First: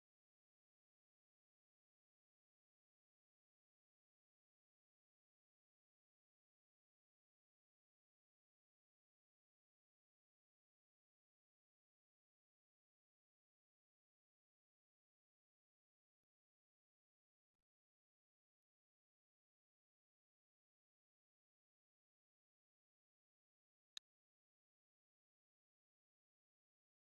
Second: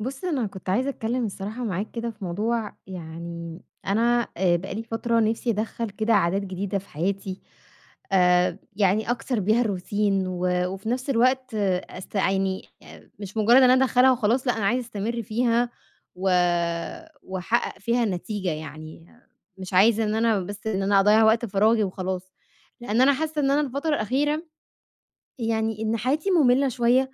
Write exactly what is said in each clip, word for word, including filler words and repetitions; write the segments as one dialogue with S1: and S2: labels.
S1: بُص، أنا كنت عايزة أتكلّم الصراحة معاك كده في موضوع يعني أنا آآ بقى لي فترة نِفْسي أدخّل كده عادات جديدة في حياتي. آآ يعني أكسر بيها الروتين و وفي نَفْس الوقت، آه، أست يعني آآ مش مُجرّد إن أنا أدخّلها وخلاص. لأ، أنا عايزة أستمر فيها و وأحقق فيها نتيجة يعني. مش عايزة إن أنا بس إن أنا أضيّع وقت فراغي وخلاص، لإن أنا حاسّة إن أنا الفترة الأخيرة يعني إن حياتي مُمِلّة شوية.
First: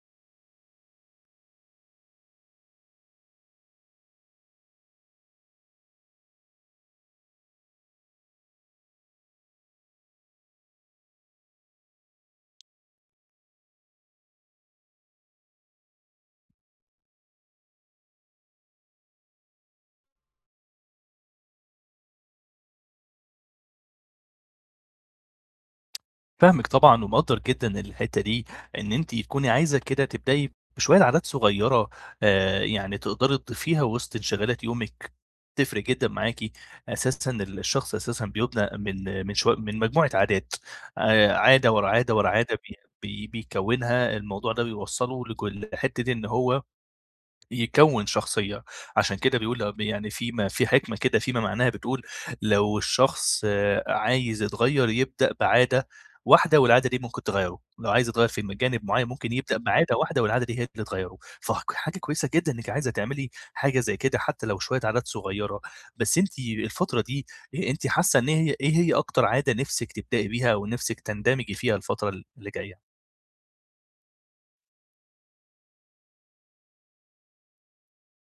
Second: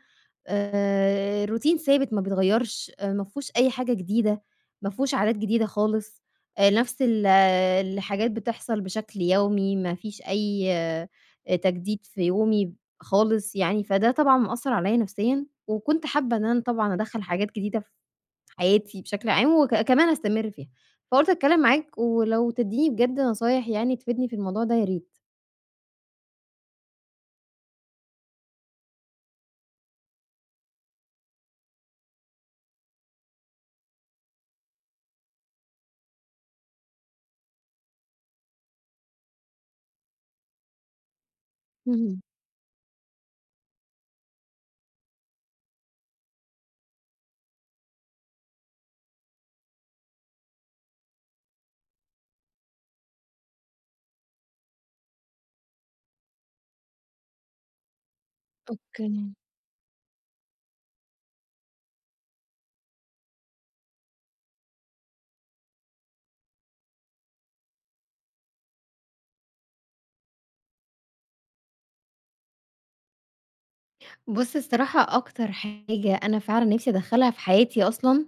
S1: آآ الروتين ثابت ما بيتغيّرش، آآ ما فيهوش أي حاجة جديدة، ما فيهوش عادات جديدة خالص. آآ نفس ال آه، الحاجات بتحصل بشكل يومي، ما فيش أي آآ تجديد في يومي خالص يعني. فده طبعًا مأثّر عليّا نفسيًا، وكنت حابة إن أنا طبعًا أدخّل حاجات جديدة في حياتي بشكل عام، وك كمان أستمر فيها. فقُلت أتكلّم معاك ولو تدّيني بجد نصايح يعني تفيدني في الموضوع ده يا ريت.
S2: فاهمِك طبعًا ومقدّر جدًا الحتّة دي، إن أنتِ تكوني عايزة كده تبدئي بشوية عادات صغيّرة، آآ، يعني تقدري تضيفيها وسط انشغالات يومِك، تفرق جدًا معاكِ. أساسًا ال الشخص أساسًا بيُبنى من من شوية من مجموعة عادات، آآ، عادة ورا عادة
S1: اهم.
S2: ورا عادة بي بي بيكوّنها. الموضوع ده بيوصّله لج لحتّة إن هو يكوّن شخصية. عشان كده بيقول ل يعني في م في حكمة كده فيما معناها بتقول لو الشخص آه، عايز يتغيّر يبدأ بعادة واحدة والعادة دي ممكن تغيّره، لو عايز يتغيّر في م جانب معيّن
S1: أوكي.
S2: ممكن يبدأ بعادة واحدة والعادة دي هي اللي تغيّره. فك حاجة كويسة جدًا إنِّك عايزة تعملي حاجة زي كده حتى لو شوية عادات صغيّرة. بس أنتِ الفترة دي، أ أنتِ حاسة إن هي إيه هي أكتر عادة نِفْسِك تبدئي بيها ونِفْسِك تندمجي فيها الفترة ال اللي جاية؟
S1: بُص، الصراحة أكتر حاجة أنا فعلًا نِفْسي أدخّلها في حياتي أصلًا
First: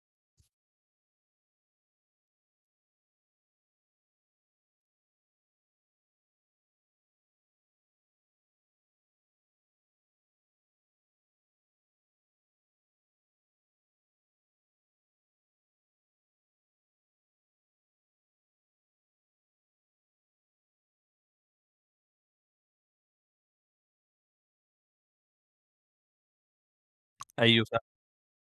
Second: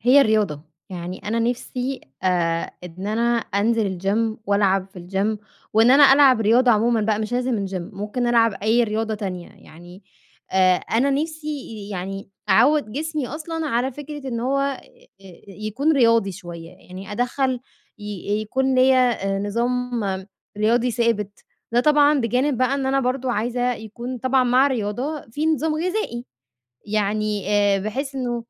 S1: هي الرياضة. يعني أنا نِفْسي آآ إن أنا أنزل الgym وألعب في الgym، وإن أنا ألعب رياضة عمومًا بقى مش لازم الgym، ممكن ألعب أي رياضة تانية. يعني آآ أنا نِفْسي يعني أعوّد جسمي أصلًا على فكرة إن هو آآ يكون رياضي شوية، يعني أدخّل ي يكون ليّا آآ نظام رياضي ثابت. ده طبعًا بجانب بقى إن أنا برضه عايزة يكون طبعًا مع الرياضة في نظام غذائي، يعني
S2: أيوه ف
S1: آآ بحيث إنه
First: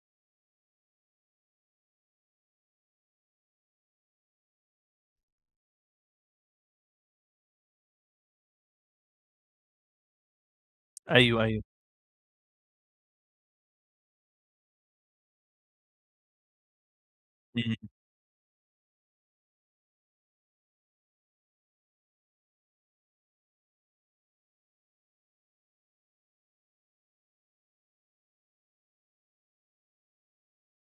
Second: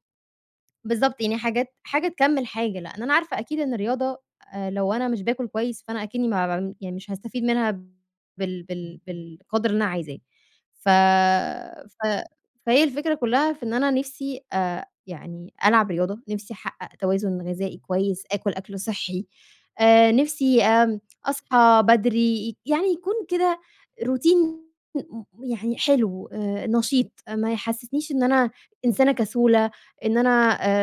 S1: بالضبط، يعني حاجات حاجة تكمّل حاجة، لإن أنا عارفة أكيد إن الرياضة، آآ لو أنا مش باكل كويس، فأنا أكني ما باعم يعني مش هاستفيد منها بال بال بالقدر اللي أنا عايزاه. ف
S2: أيوه، أيوه.
S1: ف فهي الفكرة كلّها في إن أنا نِفْسي آآ يعني ألعب رياضة، نِفْسي أحقق توازن
S2: إمم،
S1: غذائي كويس، آكل أكل صحّي، آآ نِفْسي آمم أصحى بدري، يعني يكون كده روتين م يعني حلو، آآ نشيط، ما يحسّسنيش إن أنا إنسانة كسولة، إن أنا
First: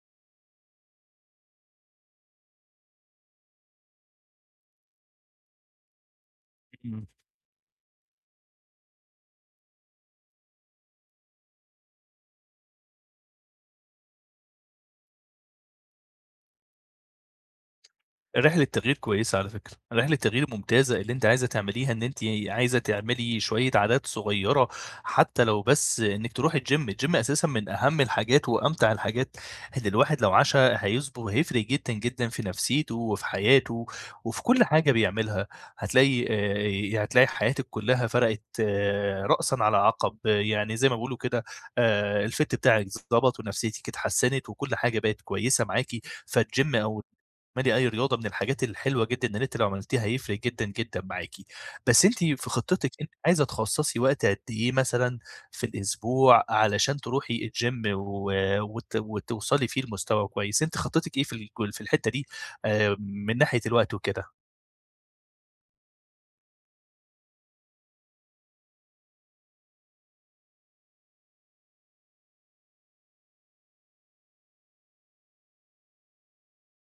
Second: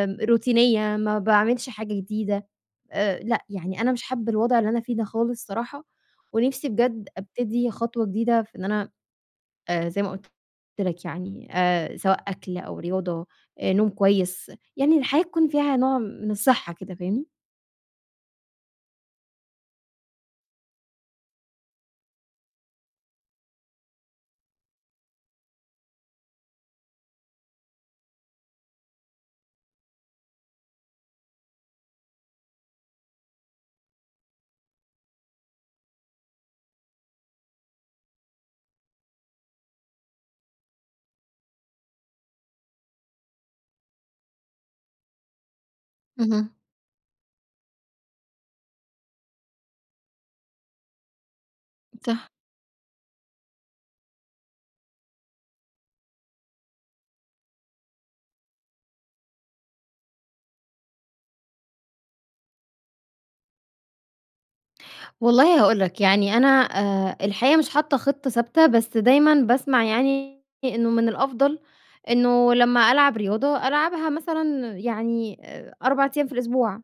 S1: آمم روتينية، ما باعملش حاجة جديدة. آآ لأ، يعني أنا مش حابة الوضع اللي أنا فيه ده خالص صراحة. ونِفْسي
S2: إمم.
S1: بجد أبتدي خطوة جديدة في إن أنا، آآ زي ما قُلت لك يعني، آآ سواء أكل أو رياضة، آآ نوم كويس، يعني الحياة تكون فيها نوع من الصحة كده، فاهمني؟
S2: رحلة تغيير كويسة على فكرة، رحلة تغيير ممتازة اللي أنتِ عايزة تعمليها، إن أنتِ عايزة تعملي شوية عادات صغيرة، حتى لو بس إنِّك تروحي الgym. الgym أساسًا من أهم الحاجات وأمتع الحاجات اللي الواحد لو عاشها هيصبر هيفرق جدًا، جدًا في نفسيته وفي حياته وفي كل حاجة بيعملها. هتلاقي آآ هتلاقي حياتِك كلها فرقت آه، رأسًا على عقب، يعني زي ما بيقولوا كده، آآ الfit بتاعِك ضبط ونفسيتِك اتحسنت وكل حاجة بقت كويسة معاكِ.
S1: اهم،
S2: فالgym أو اعملي أي رياضة من الحاجات الحلوة جدًا إن أنتِ لو عملتيها هيفرق جدًا، جدًا معاكِ. بس أنتِ
S1: صح.
S2: في خطتِك أنتِ عايزة تخصصي وقت قد إيه مثلًا في الأسبوع علشان تروحي الgym و وت وتوصلي فيه لمستوى كويس؟ أنتِ خطتِك إيه في الج في الحتة دي آآ من ناحية الوقت وكده؟
S1: والله هاقول لك، يعني أنا آآ الحقيقة مش حاطة خطة ثابتة، بس دايمًا باسمع يعني إنه من الأفضل إنه لمّا ألعب رياضة، ألعبها مثلًا يعني آآ 4 أيام في الأسبوع.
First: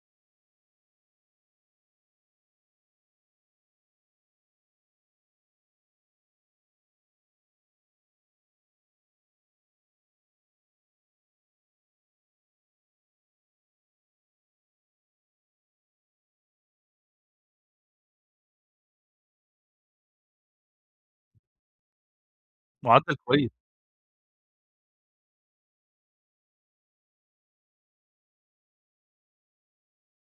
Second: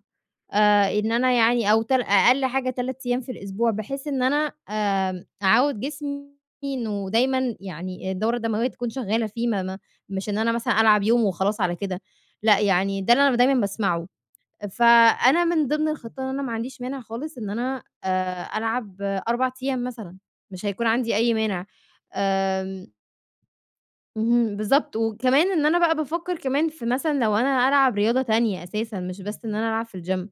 S1: آآ إن أنا يعني أو تل أقل حاجة 3 أيام في الأسبوع، بحيث إن أنا آمم أعوّد جسمي إنه دايمًا يعني الدورة الدموية تكون شغالة فيه. ما ما مش إن أنا مثلًا ألعب يوم وخلاص على كده، لأ يعني ده اللي أنا دايمًا باسمعه. فأنا من ضمن الخطة إن أنا ما عنديش مانع خالص إن أنا آآ ألعب 4 أيام مثلًا، مش هيكون عندي أي مانع. آمم
S2: معدل كويس.
S1: اهم، بالضبط. وكمان إن أنا بقى بافكّر كمان في مثلًا لو أنا ألعب رياضة تانية أساسًا، مش بس إن أنا ألعب في الgym.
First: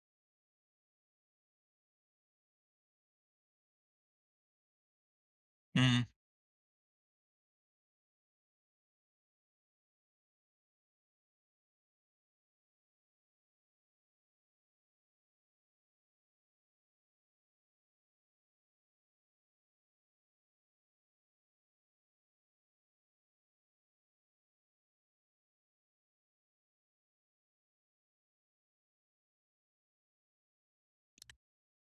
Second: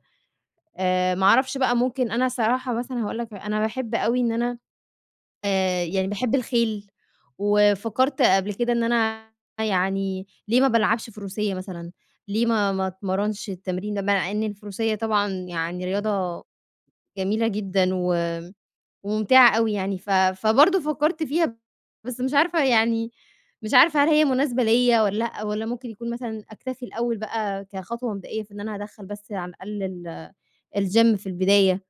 S1: آآ ما أعرفش بقى، ممكن أنا الصراحة مثلًا هاقول لك، أنا باحب أوي إن أنا، آآ
S2: إمم.
S1: يعني باحب الخيل. وفكّرت قبل كده إن أنا، يعني ليه ما بالعبش فروسية مثلًا، ليه ما ما اتمرنش التمرين ده، مع إن الفروسية طبعًا يعني رياضة جميلة جدًا و وممتعة أوي يعني. ف فبرضه فكّرت فيها، بس مش عارفة يعني، مش عارفة هل هي مناسبة ليّا والّا لأ، والّا ممكن يكون مثلًا أكتفي الأول بقى كخطوة مبدئية في إن أنا أدخّل بس على الأقل ال الgym في البداية.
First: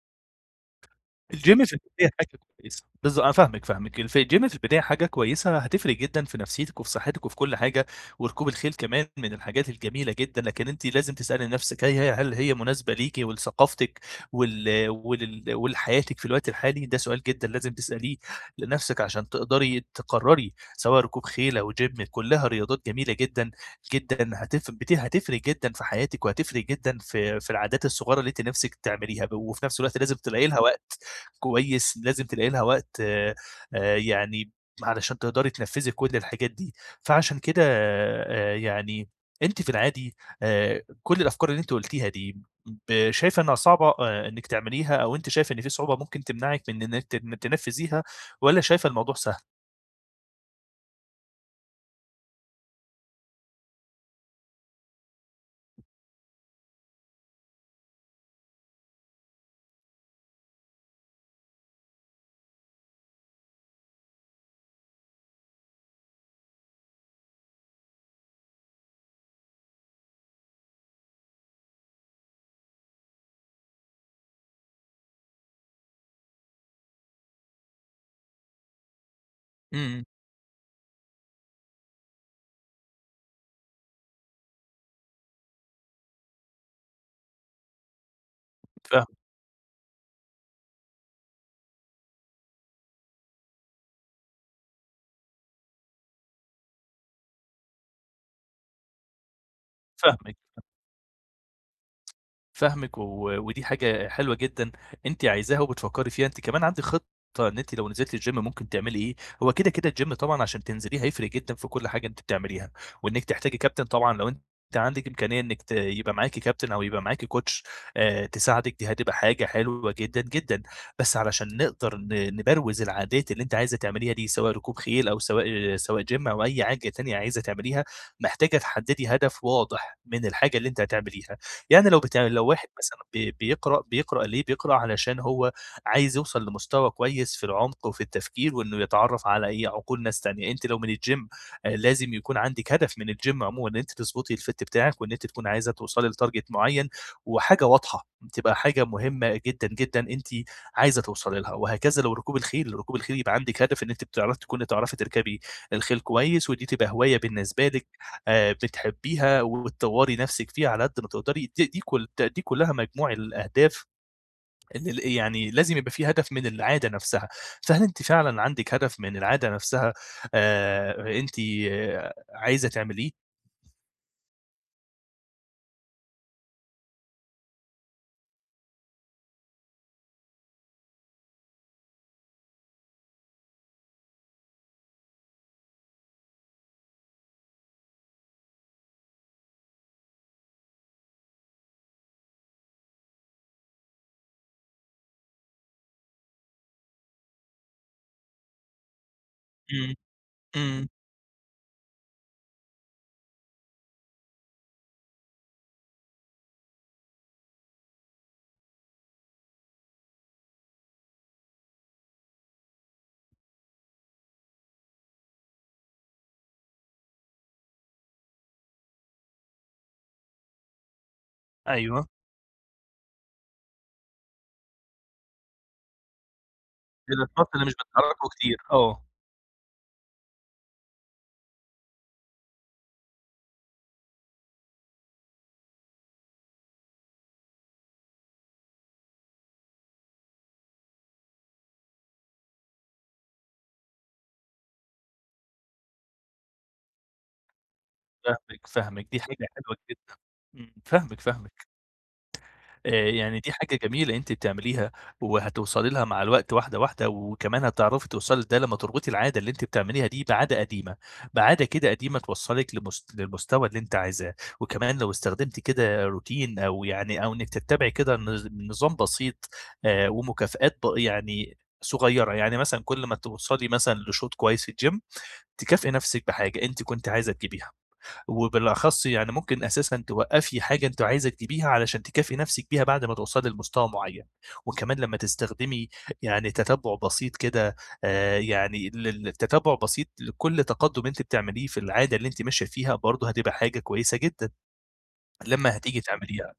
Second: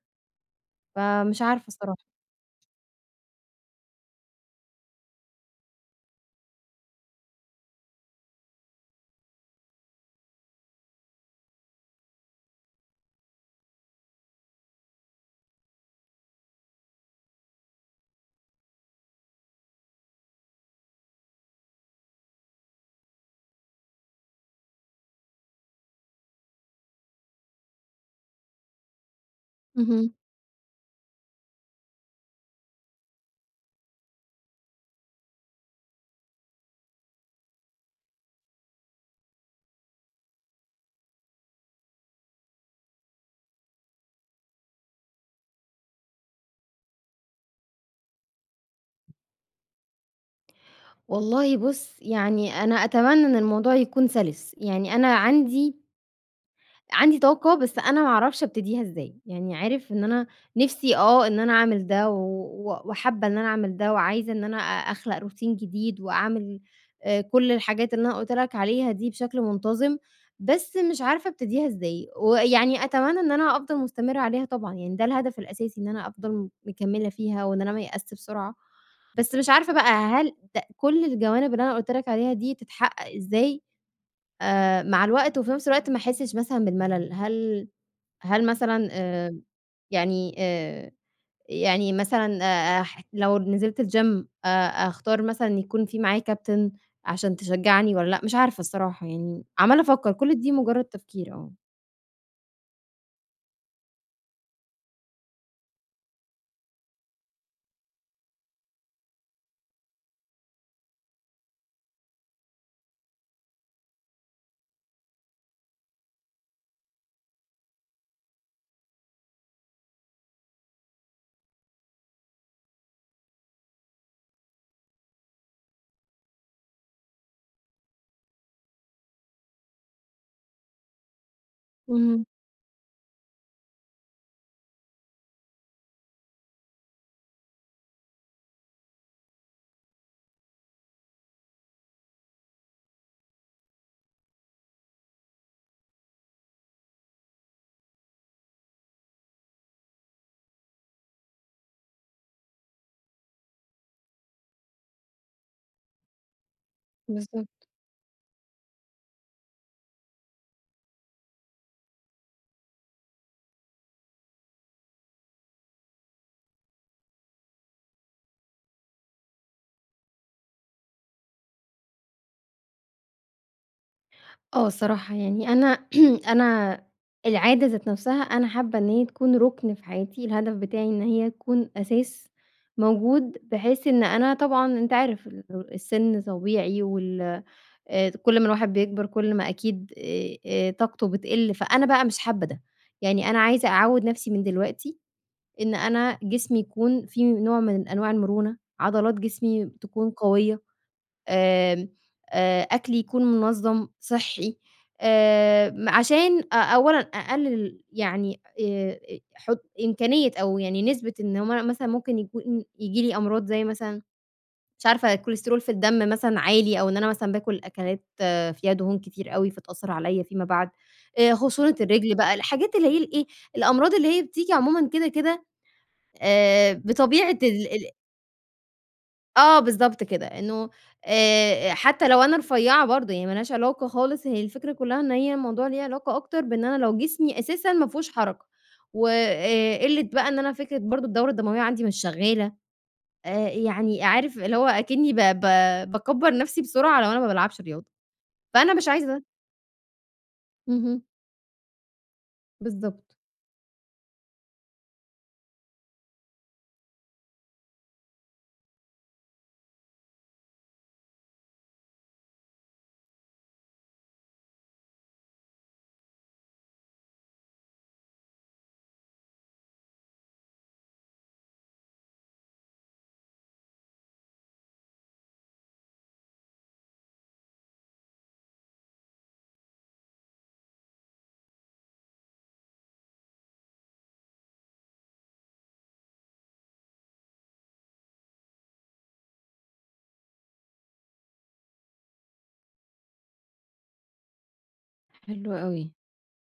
S1: فمش
S2: الgym
S1: عارفة
S2: في البداية
S1: الصراحة.
S2: حاجة كويسة. بالض أنا فاهمِك، فاهمِك، الف الgym في البداية حاجة كويسة هتفرق جدًا في نفسيتِك وفي صحتِك وفي كل حاجة. وركوب الخيل كمان من الحاجات الجميلة جدًا، لكن أنتِ لازم تسألي نفسِك، هي هي هل هي مناسبة ليكِ ولثقافتِك ول ولل ولحياتِك في الوقت الحالي؟ ده سؤال جدًا لازم تسأليه لنفسِك عشان تقدري تقرري. سواء ركوب خيل أو gym كلها رياضات جميلة جدًا، جدًا، هتف بت هتفرق جدًا في حياتِك وهتفرق جدًا في في العادات الصغيرة اللي أنتِ نفسِك تعمليها، وفي نفس الوقت
S1: اهم.
S2: لازم تلاقي لها وقت. كويس، لازم تلاقي لها وقت آآ، آآ، يعني علشان تقدري تنفذي كل الحاجات دي. فعشان كده آآ، يعني أنتِ في العادي، آآ، كل الأفكار اللي أنتِ قُلتيها دي، ب شايفة إنها صعبة، آآ، إنِك تعمليها؟ أو أنتِ شايفة إن في صعوبة ممكن تمنعِك من إنِك تن تنفذيها والّا شايفة الموضوع سهل؟
S1: والله بُص، يعني أنا أتمنى إن الموضوع يكون سَلِس، يعني أنا عندي عندي طاقة، بس أنا ما أعرفش أبتديها إزاي. يعني عارف إن أنا نِفْسي آه إن أنا أعمل ده و و- وحابة إن أنا أعمل ده، وعايزة إن أنا أ أخلق روتين جديد وأعمل آآ كل الحاجات اللي أنا قُلت لك عليها دي بشكل منتظم. بس مش عارفة أبتديها إزاي، ويعني أتمنى إن أنا أفضل مستمرة عليها طبعًا، يعني ده الهدف الأساسي، إن أنا أفضل مكمّلة فيها وإن أنا ما أيأسش بسرعة. بس مش عارفة بقى
S2: إمم.
S1: هل د كل الجوانب اللي أنا قُلت لك عليها دي تتحقق إزاي، آآ مع الوقت وفي نفس الوقت ما أحسّش مثلًا بالملل؟ هل هل مثلًا،
S2: فاهم
S1: آآ يعني آآ يعني مثلًا، آآ ح لو نزلت الgym آآ أختار مثلًا يكون في معايا كابتن عشان تشجّعني والّا لأ؟ مش عارفة الصراحة، يعني عمّالة أفكّر،
S2: فاهمِك.
S1: كل دي مجرّد تفكير آه.
S2: فاهمِك، و ودي حاجة حلوة جدًا أنتِ عايزاها وبتفكّري فيها، أنتِ كمان عندِك خطة إن أنتِ لو نزلتِ الgym ممكن تعملي إيه. هو كده، كده الgym طبعًا عشان تنزليه هيفرق جدًا في كل حاجة أنتِ بتعمليها، وإنِّك تحتاجي كابتن طبعًا لو أنتِ عندِك إمكانية إنِّك ت يبقى معاكِ كابتن أو يبقى معاكِ coach آآ تساعدِك، دي هتبقى حاجة حلوة جدًا، جدًا. بس علشان نقدر ن نبروز العادات اللي أنتِ عايزة تعمليها دي، سواء ركوب خيل أو سواء سواء gym أو أي حاجة تانية عايزة تعمليها، محتاجة تحددي هدف واضح من الحاجة اللي أنتِ هتعمليها. يعني لو بتع
S1: اهم،
S2: لو واحد مثلًا بي بيقرأ بيقرأ ليه؟ بيقرأ علشان هو عايز يوصل لمستوى كويس في العمق وفي التفكير وإنه يتعرّف على إيه، عقول ناس تانية. أنتِ لو من الgym آآ لازم يكون عندِك هدف من الgym عمومًا إن أنتِ تضبطي الfit بتاعِك وإن أنتِ تكوني عايزة توصلي لtarget معيّن وحاجة واضحة، تبقى حاجة مهمة جدًا، جدًا أنتِ عايزة توصلي لها. وهكذا لو ركوب الخيل، ركوب الخيل يبقى عندِك هدف إن أنتِ بتعرفي تكوني تعرفي تركبي الخيل كويس ودي تبقى هواية
S1: بالضبط.
S2: بالنسبة لِك. آآ بتحبيها وتطوّري نَفْسِك فيها على قد ما تقدري. دي دي كل دي كلّها مجموع الأهداف اللي ال يعني لازم يبقى في هدف من العادة نَفْسها. فهل أنتِ فعلًا عندِك هدف من العادة نَفْسها، آآ أنتِ آه، عايزة تعمليه؟
S1: آه الصراحة يعني أنا أنا العادة ذات نفسها أنا حابة إن هي تكون رُكن في حياتي، الهدف بتاعي إن هي تكون أساس موجود، بحيث إن أنا طبعًا، أنت عارف، ال السِن طبيعي، وال آآ كل ما الواحد بيكبر كل ما أكيد آآ آآ طاقته بتقِل، فأنا بقى مش حابة ده. يعني أنا عايزة أعوّد نفسي من دلوقتي إن أنا جسمي يكون فيه نوع من أنواع المرونة، عضلات جسمي
S2: إمم،
S1: تكون قوية.
S2: إمم،
S1: آمم، آآ أكلي يكون منظّم، صحّي، آآ عشان أ أولًا أقلل يعني آآ حُط إمكانية أو يعني نسبة إن هم مثلًا ممكن يكون ييجي لي أمراض زي مثلًا، مش عارفة، الكوليسترول في الدم مثلًا عالي، أو إن أنا مثلًا باكل أكلات آه، فيها دهون كتير أوي فتأثّر عليَّ فيما بعد. آآ خُصونة
S2: أيوه،
S1: الرجل بقى، الحاجات اللي هي الإيه، الأمراض اللي هي بتيجي عمومًا كده، كده، آآ بطبيعة
S2: النشاط اللي
S1: ال
S2: مش
S1: ال
S2: بتحرّكه كتير، آه،
S1: آه، بالضبط كده، إنه، آآ، حتى لو أنا رفيّعة برضه يعني ما لهاش علاقة خالص. هي الفكرة كلّها إن هي الموضوع ليه علاقة أكتر بإن أنا لو جسمي أساسًا ما فيهوش حركة، وآآ، قِلّة بقى إن أنا، فكرة برضه الدورة الدموية عندي مش شغّالة. آآ، يعني عارف اللي هو أكنّي ب ب باكبّر نَفْسي بسرعة لو أنا ما بالعبش رياضة،
S2: فاهمِك،
S1: فأنا مش عايزة
S2: فاهمِك، دي
S1: ده.
S2: حاجة حلوة جدًا، إمم،
S1: اهم،
S2: فاهمِك، فاهمِك. آآ
S1: بالضبط.
S2: يعني دي حاجة جميلة أنتِ بتعمليها، وهتوصلي لها مع الوقت واحدة، واحدة، وكمان هتعرفي توصلي لده لمّا تربطي العادة اللي أنتِ بتعمليها دي بعادة قديمة، بعادة كده قديمة توصّلِك لمس للمستوى اللي أنتِ عايزاه. وكمان لو استخدمتِ كده روتين أو يعني أو إنِّك تتّبعي كده نظ نظام بسيط، آآ ومكافآت ب يعني صغيّرة. يعني مثلًا كل ما توصلي مثلًا لشوط كويس في الgym تكافئي نَفْسِك بحاجة أنتِ كنتِ عايزة تجيبيها. وبالأخص يعني ممكن أساسًا توقّفي حاجة أنتِ عايزة تجيبيها علشان تكافئي نَفْسِك بيها بعد ما توصلي لمستوى معيّن. وكمان لمّا تستخدمي يعني تتبُّع بسيط كده، آآ يعني لل تتبُّع بسيط لكل تقدُّم أنتِ بتعمليه في العادة اللي أنتِ ماشية فيها، برضه هتبقى حاجة كويسة جدًا
S1: حلو
S2: لمّا
S1: أوي.
S2: هتيجي تعمليها.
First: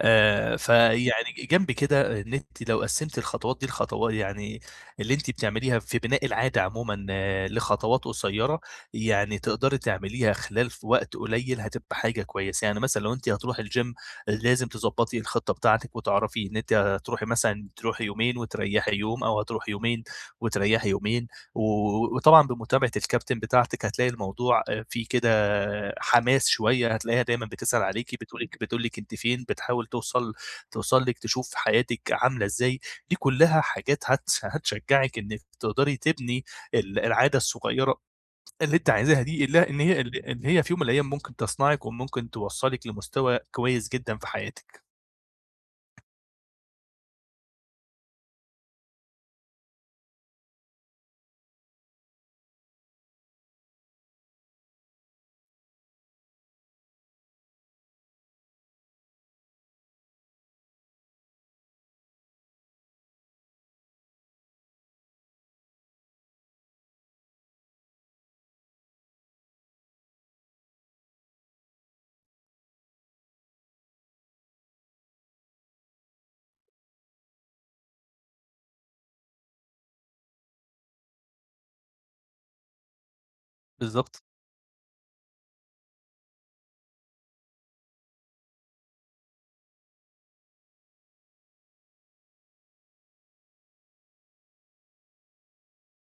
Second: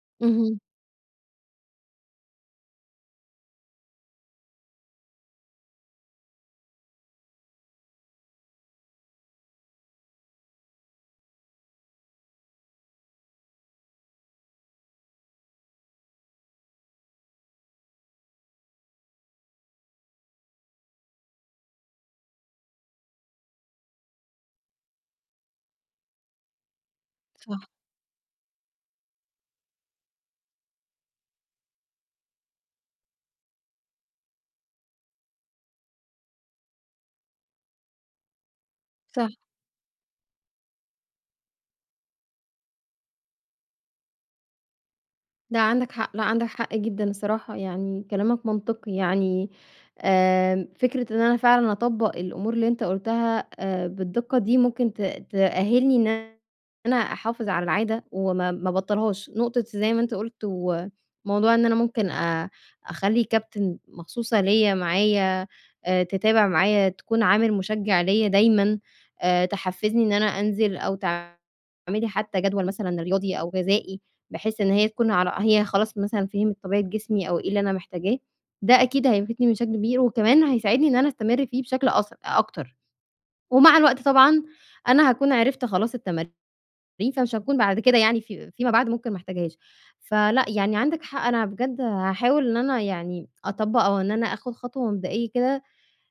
S2: آآ،
S1: اهم.
S2: فيعني جنب كده، إن أنتِ لو قسّمتِ الخطوات دي لخطوا يعني اللي أنتِ بتعمليها في بناء العادة عمومًا، آه، لخطوات قصيّرة، يعني تقدري تعمليها خلال في وقت قليل، هتبقى حاجة كويسة. يعني مثلًا لو أنتِ هتروحي الgym لازم تضبّطي الخطة بتاعتِك وتعرفي إن أنتِ هتروحي، مثلًا تروحي يومين وتريّحي يوم أو هتروحي يومين وتريّحي يومين. و وطبعًا بمتابعة الكابتن بتاعتِك هتلاقي الموضوع آآ فيه كده حماس شوية، هتلاقيها دايمًا
S1: صح،
S2: بتسأل عليكِ، بتقول لِك بتقول لِك أنتِ فين، بتحاول توصل توصل لِك، تشوف حياتِك عاملة إزاي. دي كلها حاجات هت هتشجّعِك إنِّك تقدري تبني ال العادة الصغيرة اللي أنتِ عايزاها
S1: صح.
S2: دي، اللي إن هي ال إن هي في يوم من الأيام ممكن تصنعِك وممكن توصّلِك لمستوى كويس جدًا في حياتِك.
S1: لا، عندك حق، لأ عندك حق جدًا الصراحة، يعني كلامك منطقي يعني. آمم، فكرة إن أنا فعلًا أطبّق الأمور اللي أنت قُلتها آآ، بالدقة دي ممكن ت تأهّلني إن أنا أحافظ على العادة وما ما ابطّلهاش، نقطة زي ما أنت قُلت. وموضوع إن أنا ممكن أ أخلّي كابتن مخصوصة ليّا معايا، آآ، تتابع معايا، تكون عامل مشجّع ليّا دايمًا، آآ، تحفّزني إن أنا أنزل، أو تعملي حتى جدول مثلًا رياضي أو غذائي، بحيث إن هي تكون، على، هي خلاص مثلًا فهمت طبيعة جسمي أو إيه اللي أنا محتاجاه. ده أكيد هيفيدني بشكل كبير، وكمان هيساعدني إن أنا أستمر فيه بشكل أس أكتر، ومع الوقت
S2: بالضبط،
S1: طبعًا أنا هاكون عرفت خلاص التمارين، فمش هاكون بعد كده، يعني في فيما بعد ممكن ما احتاجهاش. فلأ، يعني عندك حق، أنا بجد هاحاول إن أنا يعني أطبّق أو إن أنا آخد خطوة مبدئية كده،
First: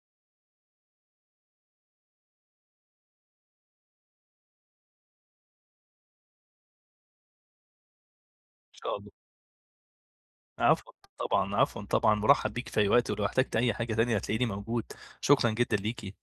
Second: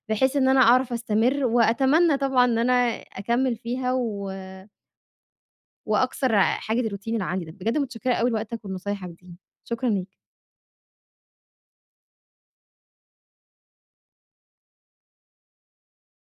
S1: بحيث إن أنا أعرف أستمر، وأتمنى طبعًا إن أنا أكمّل فيها و وأكسر حاجز الروتين اللي عندي ده. بجد متشكرة أوي لوقتك
S2: إن شاء
S1: ولنصايحك
S2: الله.
S1: دي، شكرًا ليك.
S2: عفوًا طبعًا، عفوًا طبعًا، مُرحّب بيك في أي وقت، ولو احتجتِ أي حاجة تانية هتلاقيني موجود. شكرًا جدًا ليكِ.